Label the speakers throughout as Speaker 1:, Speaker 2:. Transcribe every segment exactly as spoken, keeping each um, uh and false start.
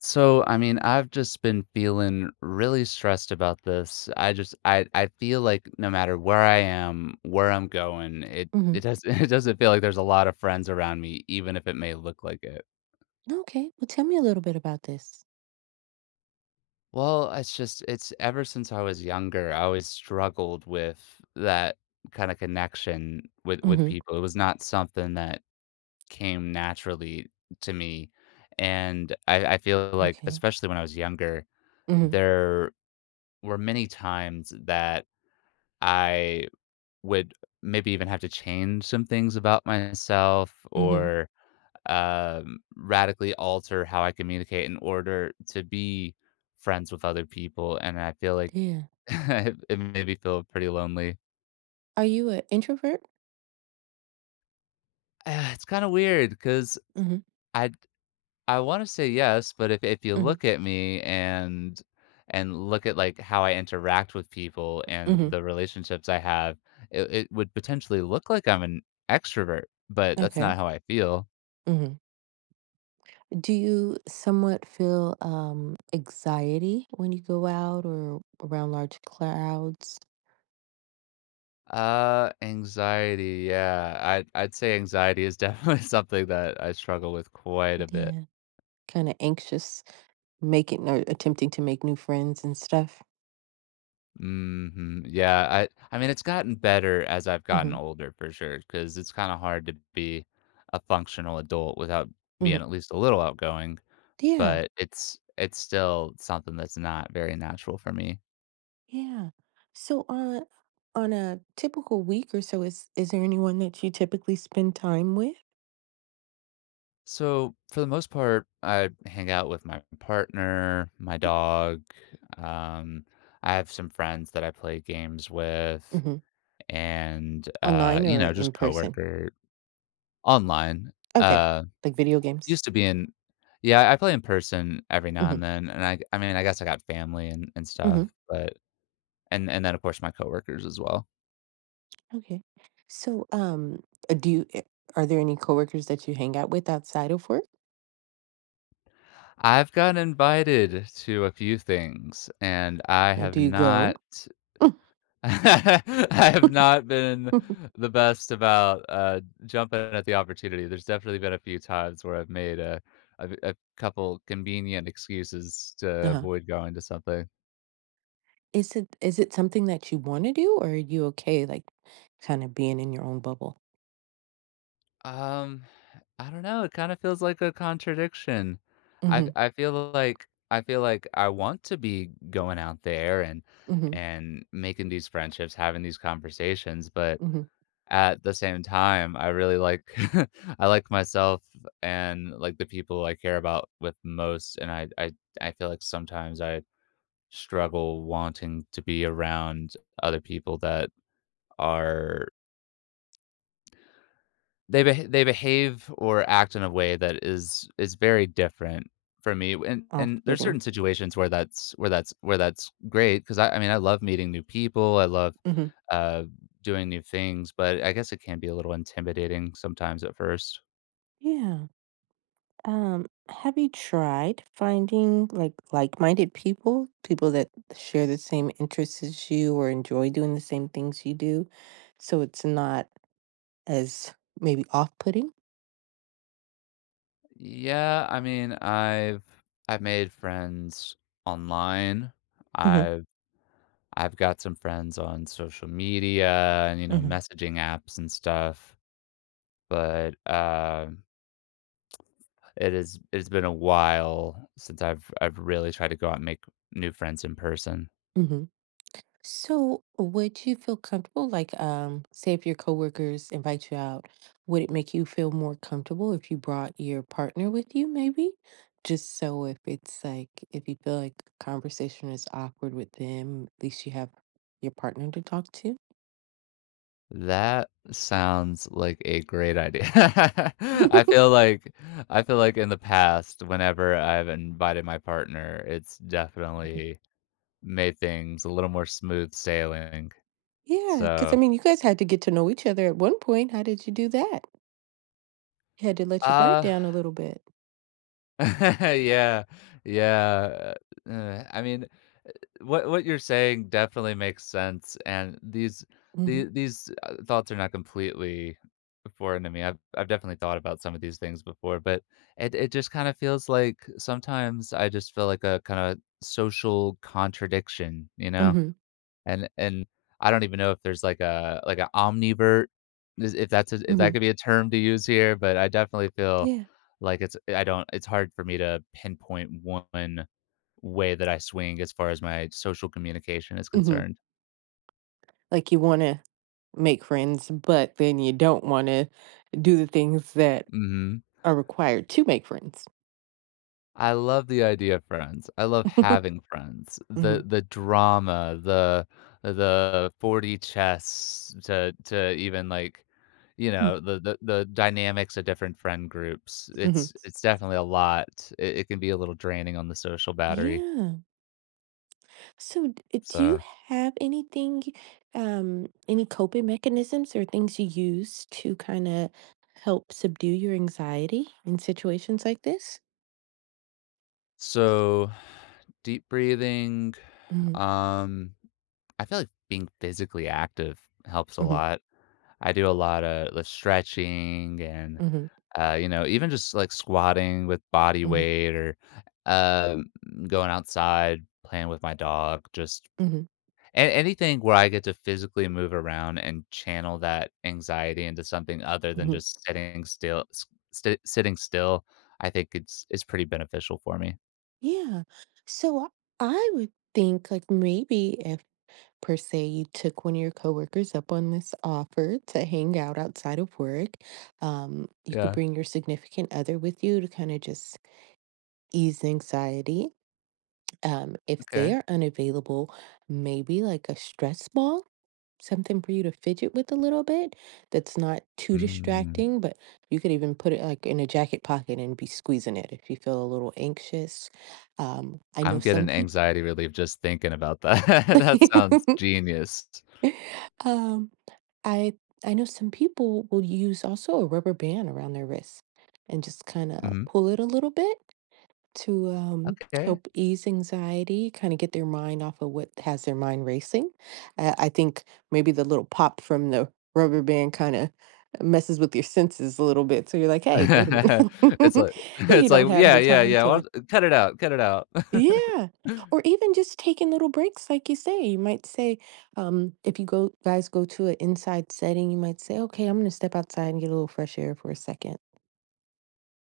Speaker 1: So, I mean, I've just been feeling really stressed about this. I just I I feel like no matter where I am, where I'm going, it
Speaker 2: Hmm.
Speaker 1: it doesn't it doesn't feel like there's a lot of friends around me, even if it may look like it.
Speaker 2: Okay. Well, tell me a little bit about this.
Speaker 1: Well, it's just it's ever since I was younger, I always struggled with that kind of connection with with
Speaker 2: Hmm.
Speaker 1: people. It was not something that came naturally to me. And I, I feel like,
Speaker 2: Okay.
Speaker 1: especially when I was younger,
Speaker 2: Hmm.
Speaker 1: there were many times that I would maybe even have to change some things about myself
Speaker 2: Hmm.
Speaker 1: or um, radically alter how I communicate in order to be friends with other people. And I feel like
Speaker 2: Yeah.
Speaker 1: it made me feel pretty lonely.
Speaker 2: Are you an introvert?
Speaker 1: Uh, It's kind of weird because
Speaker 2: Hmm.
Speaker 1: I I wanna say yes, but if if you
Speaker 2: Hmm.
Speaker 1: look at me and and look at, like, how I interact with people and
Speaker 2: Hmm.
Speaker 1: the relationships I have, it it would potentially look like I'm an extrovert, but that's
Speaker 2: Okay.
Speaker 1: not how I feel.
Speaker 2: Hmm. Do you somewhat feel um anxiety when you go out or around large crowds?
Speaker 1: Uh, anxiety, yeah, I'd I'd say anxiety is definitely something that I struggle with quite a bit.
Speaker 2: Yeah. Kind of anxious, making or attempting to make new friends and stuff.
Speaker 1: Mhm, yeah, I I mean, it's gotten better as I've gotten
Speaker 2: Hmm.
Speaker 1: older for sure, because it's kinda hard to be a functional adult without being
Speaker 2: Hmm.
Speaker 1: at least a little outgoing.
Speaker 2: Yeah.
Speaker 1: But it's it's still something that's not very natural for me.
Speaker 2: Yeah. So on on a typical week or so, is is there anyone that you typically spend time with?
Speaker 1: So, for the most part, I hang out with my partner, my dog, um, I have some friends that I play games with
Speaker 2: Hmm.
Speaker 1: and, uh,
Speaker 2: Online
Speaker 1: you
Speaker 2: or
Speaker 1: know, just
Speaker 2: in person?
Speaker 1: coworker online.
Speaker 2: Okay.
Speaker 1: Uh,
Speaker 2: Like video games.
Speaker 1: used to be in yeah, I play in person every now
Speaker 2: Hmm.
Speaker 1: and then, and I I mean, I guess I got family and and stuff,
Speaker 2: Hmm.
Speaker 1: but and and then, of course, my coworkers as well.
Speaker 2: Okay. So, um, uh, do you, uh, are there any coworkers that you hang out with outside of work?
Speaker 1: I've gotten invited to a few things, and I
Speaker 2: Or do
Speaker 1: have
Speaker 2: you go?
Speaker 1: not I have not been the best about, uh, jumping at the opportunity. There's definitely been a few times where I've made a, a a couple convenient excuses to
Speaker 2: Uh-huh.
Speaker 1: avoid going to something.
Speaker 2: Is it is it something that you want to do, or are you okay, like, kind of being in your own bubble?
Speaker 1: Um, I don't know, it kinda feels like a contradiction. I
Speaker 2: Mm-hmm.
Speaker 1: I feel like I feel like I want to be going out there and
Speaker 2: Mm-hmm.
Speaker 1: and making these friendships, having these conversations, but
Speaker 2: Mm-hmm.
Speaker 1: at the same time, I really like I like myself and, like, the people I care about with most, and I I I feel like sometimes I struggle wanting to be around other people that are they beha they behave or act in a way that is is very different from me, and and there's
Speaker 2: Off-putting.
Speaker 1: certain situations where that's where that's where that's great because I I mean, I love meeting new people, I love,
Speaker 2: Mm-hmm.
Speaker 1: uh, doing new things, but I guess it can be a little intimidating sometimes at first.
Speaker 2: Yeah. Um, have you tried finding like like-minded people, people that share the same interests as you or enjoy doing the same things you do, so it's not as maybe off-putting?
Speaker 1: Yeah, I mean, I've I've made friends online.
Speaker 2: Mhm,
Speaker 1: I've I've got some friends on social media and, you know,
Speaker 2: mhm,
Speaker 1: messaging apps and stuff, but um it is it's been a while since I've I've really tried to go out and make new friends in person.
Speaker 2: mhm. So, would you feel comfortable, like, um, say if your coworkers invite you out, would it make you feel more comfortable if you brought your partner with you, maybe? Just so if it's like, if you feel like the conversation is awkward with them, at least you have your partner to talk to.
Speaker 1: That sounds like a great idea. I feel like I feel like in the past, whenever I've invited my partner, it's definitely made things a little more smooth sailing,
Speaker 2: Yeah, because I
Speaker 1: so,
Speaker 2: mean, you guys had to get to know each other at one point. How did you do that? You had to let your guard
Speaker 1: uh
Speaker 2: down a little bit.
Speaker 1: yeah, yeah, uh, uh, I mean, what what you're saying definitely makes sense, and these
Speaker 2: Hmm.
Speaker 1: these these, uh, thoughts are not completely foreign to me. I've I've definitely thought about some of these things before, but it it just kinda feels like sometimes I just feel like a kinda social contradiction, you know?
Speaker 2: Hmm.
Speaker 1: And and I don't even know if there's like a like an omnivert, is if that's a if
Speaker 2: Hmm.
Speaker 1: that could be a term to use here, but I definitely feel
Speaker 2: Yeah.
Speaker 1: like it's I don't it's hard for me to pinpoint one way that I swing as far as my social communication is
Speaker 2: Hmm.
Speaker 1: concerned.
Speaker 2: Like you want to make friends, but then you don't want to do the things that
Speaker 1: Mhm.
Speaker 2: are required to make friends.
Speaker 1: I love the idea of friends. I love having friends. The
Speaker 2: Mhm.
Speaker 1: the drama, the the forty chess to to even like, you
Speaker 2: Mm,
Speaker 1: know, the the the dynamics of different friend groups.
Speaker 2: mhm.
Speaker 1: It's it's definitely a lot. It, it can be a little draining on the social battery.
Speaker 2: Yeah. So, d- uh, do you
Speaker 1: So
Speaker 2: have anything, um, any coping mechanisms or things you use to kind of help subdue your anxiety in situations like this?
Speaker 1: so deep breathing.
Speaker 2: Hmm.
Speaker 1: Um, I feel like being physically active helps a
Speaker 2: Hmm.
Speaker 1: lot. I do a lot of the stretching and
Speaker 2: Hmm.
Speaker 1: Uh, you know, even just like squatting with body
Speaker 2: Hmm.
Speaker 1: weight or um, going outside, playing with my dog, just
Speaker 2: Hmm.
Speaker 1: a- anything where I get to physically move around and channel that anxiety into something other than
Speaker 2: Hmm.
Speaker 1: just sitting still. S- St- sitting still, I think it's it's pretty beneficial for me.
Speaker 2: Yeah. So, I I would think like maybe if per se you took one of your coworkers up on this offer to hang out outside of work. Um, you could
Speaker 1: Yeah.
Speaker 2: bring your significant other with you to kind of just ease anxiety. Um, if they
Speaker 1: Okay.
Speaker 2: are unavailable, maybe like a stress ball, something for you to fidget with a little bit that's not too
Speaker 1: Mm,
Speaker 2: distracting, but you could even put it like in a jacket pocket and be squeezing it if you feel a little anxious. Um, I know
Speaker 1: I'm
Speaker 2: some
Speaker 1: getting
Speaker 2: people.
Speaker 1: anxiety relief just thinking about that. That sounds genius.
Speaker 2: Um, I I know some people will use also a rubber band around their wrist and just kind of
Speaker 1: Mhm.
Speaker 2: pull it a little bit to um,
Speaker 1: Okay.
Speaker 2: help ease anxiety, kind of get their mind off of what has their mind racing. I, I think maybe the little pop from the rubber band kind of messes with your senses a little bit. So you're like, hey, wait a
Speaker 1: It's
Speaker 2: minute.
Speaker 1: like
Speaker 2: You
Speaker 1: it's
Speaker 2: don't
Speaker 1: like,
Speaker 2: have
Speaker 1: "Yeah,
Speaker 2: the
Speaker 1: yeah,
Speaker 2: time
Speaker 1: yeah,
Speaker 2: to.
Speaker 1: well, cut it out, cut it out."
Speaker 2: Yeah. Or even just taking little breaks, like you say. You might say, um, if you go guys go to an inside setting, you might say, okay, I'm gonna step outside and get a little fresh air for a second.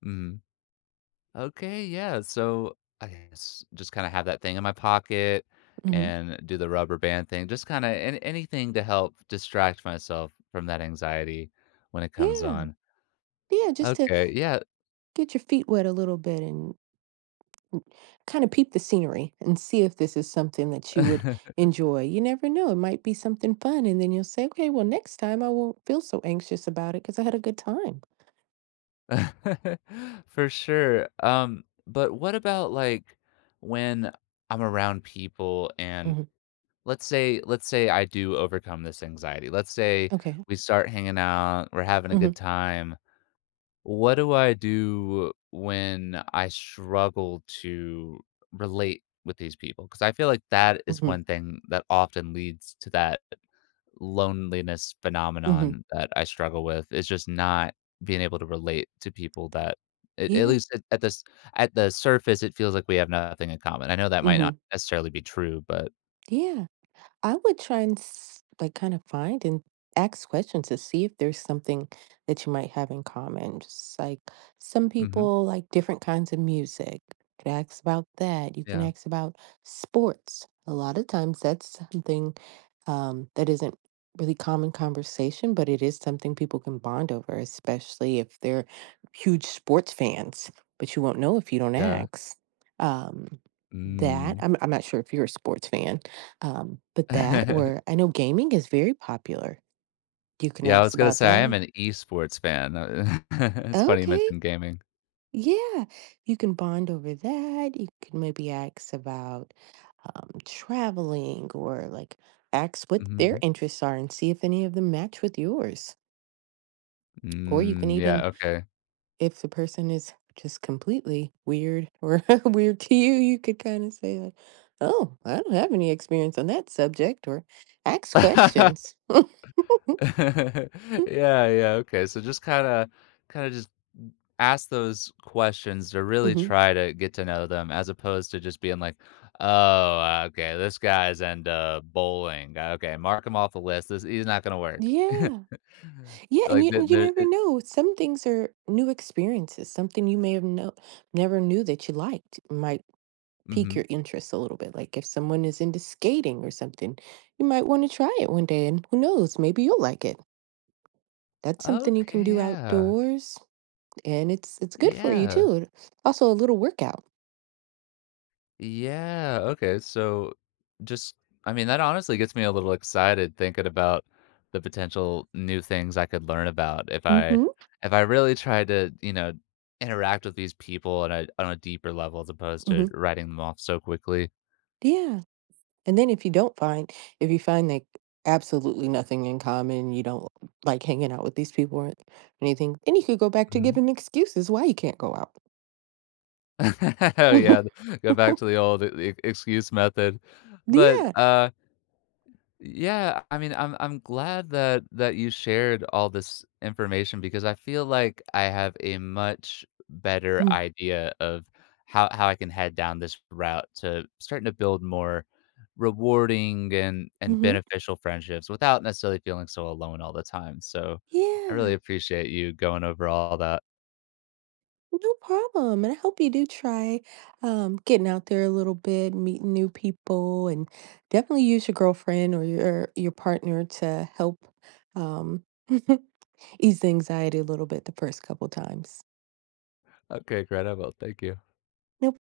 Speaker 1: Mhm. Okay, yeah, so I guess just kinda have that thing in my pocket
Speaker 2: Mm-hmm.
Speaker 1: and do the rubber band thing, just kinda an anything to help distract myself from that anxiety when it comes
Speaker 2: Yeah.
Speaker 1: on.
Speaker 2: Yeah, just to
Speaker 1: Okay, yeah.
Speaker 2: get your feet wet a little bit and kind of peep the scenery and see if this is something that you would enjoy. You never know. It might be something fun. And then you'll say, okay, well, next time I won't feel so anxious about it because I had a good time.
Speaker 1: For sure, um, but what about, like, when I'm around people and
Speaker 2: Hmm.
Speaker 1: Let's say let's say I do overcome this anxiety. Let's say
Speaker 2: Okay.
Speaker 1: we start hanging out, we're having a
Speaker 2: Hmm.
Speaker 1: good time. What do I do when I struggle to relate with these people? Because I feel like that is
Speaker 2: Hmm.
Speaker 1: one thing that often leads to that loneliness
Speaker 2: Hmm.
Speaker 1: phenomenon that I struggle with is just not being able to relate to people that at at
Speaker 2: Yeah.
Speaker 1: least at, at this at the surface it feels like we have nothing in common. I know that might
Speaker 2: Hmm.
Speaker 1: not necessarily be true, but
Speaker 2: Yeah. I would try and s like, kinda find and ask questions to see if there's something that you might have in common. Just like, some
Speaker 1: mhm.
Speaker 2: people like different kinds of music. You could ask about that. You can
Speaker 1: yeah,
Speaker 2: ask about sports. A lot of times that's something, um, that isn't really common conversation, but it is something people can bond over, especially if they're huge sports fans, but you won't know if you don't
Speaker 1: yeah.
Speaker 2: ask. Um, that
Speaker 1: Mm.
Speaker 2: I'm I'm not sure if you're a sports fan, um, but that or I know gaming is very popular. You can
Speaker 1: Yeah, I
Speaker 2: ask
Speaker 1: was gonna
Speaker 2: about
Speaker 1: say I am
Speaker 2: that.
Speaker 1: an esports fan. Uh, it's funny you
Speaker 2: Okay.
Speaker 1: mentioned gaming.
Speaker 2: Yeah. You can bond over that. You can maybe ask about um, traveling or like ask what their
Speaker 1: Mhm.
Speaker 2: interests are and see if any of them match with yours. Or you can
Speaker 1: Mm,
Speaker 2: even,
Speaker 1: yeah, okay.
Speaker 2: if the person is just completely weird or weird to you, you could kind of say, like, oh, I don't have any experience on that subject or ask questions.
Speaker 1: Yeah, yeah, okay, so just kinda kinda just ask those questions to really
Speaker 2: Hmm.
Speaker 1: try to get to know them as opposed to just being like, "Oh, okay, this guy's into bowling. Uh, Okay, mark him off the list. This he's not gonna work."
Speaker 2: Yeah. Yeah, and
Speaker 1: Like,
Speaker 2: you
Speaker 1: the
Speaker 2: you
Speaker 1: the
Speaker 2: never
Speaker 1: it
Speaker 2: know. Some things are new experiences. Something you may have no, never knew that you liked might pique
Speaker 1: mhm.
Speaker 2: your interest a little bit. Like if someone is into skating or something, you might want to try it one day, and who knows, maybe you'll like it. That's something you can
Speaker 1: Okay,
Speaker 2: do
Speaker 1: yeah.
Speaker 2: outdoors, and it's it's good for you
Speaker 1: Yeah.
Speaker 2: too. Also, a little workout.
Speaker 1: Yeah, okay, so just I mean, that honestly gets me a little excited thinking about the potential new things I could learn about if I
Speaker 2: Mm-hmm.
Speaker 1: if I really tried to, you know, interact with these people on a on a deeper level as opposed to
Speaker 2: Mm-hmm.
Speaker 1: writing them off so quickly.
Speaker 2: Yeah. And then if you don't find if you find, like, absolutely nothing in common, you don't like hanging out with these people or anything, then you could go back to
Speaker 1: Mhm.
Speaker 2: giving excuses why you can't go out.
Speaker 1: Oh yeah, th- go back to the old e e excuse method, but,
Speaker 2: Yeah.
Speaker 1: uh yeah, I mean, I'm I'm glad that that you shared all this information because I feel like I have a much better
Speaker 2: Mm,
Speaker 1: idea of how how I can head down this route to starting to build more rewarding and and
Speaker 2: mhm.
Speaker 1: beneficial friendships without necessarily feeling so alone all the time. So I really
Speaker 2: Yeah,
Speaker 1: appreciate you going over all that.
Speaker 2: no problem, and I hope you do try, um, getting out there a little bit, meeting new people, and definitely use your girlfriend or your your partner to help, um, ease the anxiety a little bit the first couple times.
Speaker 1: Okay, incredible. Thank you.
Speaker 2: No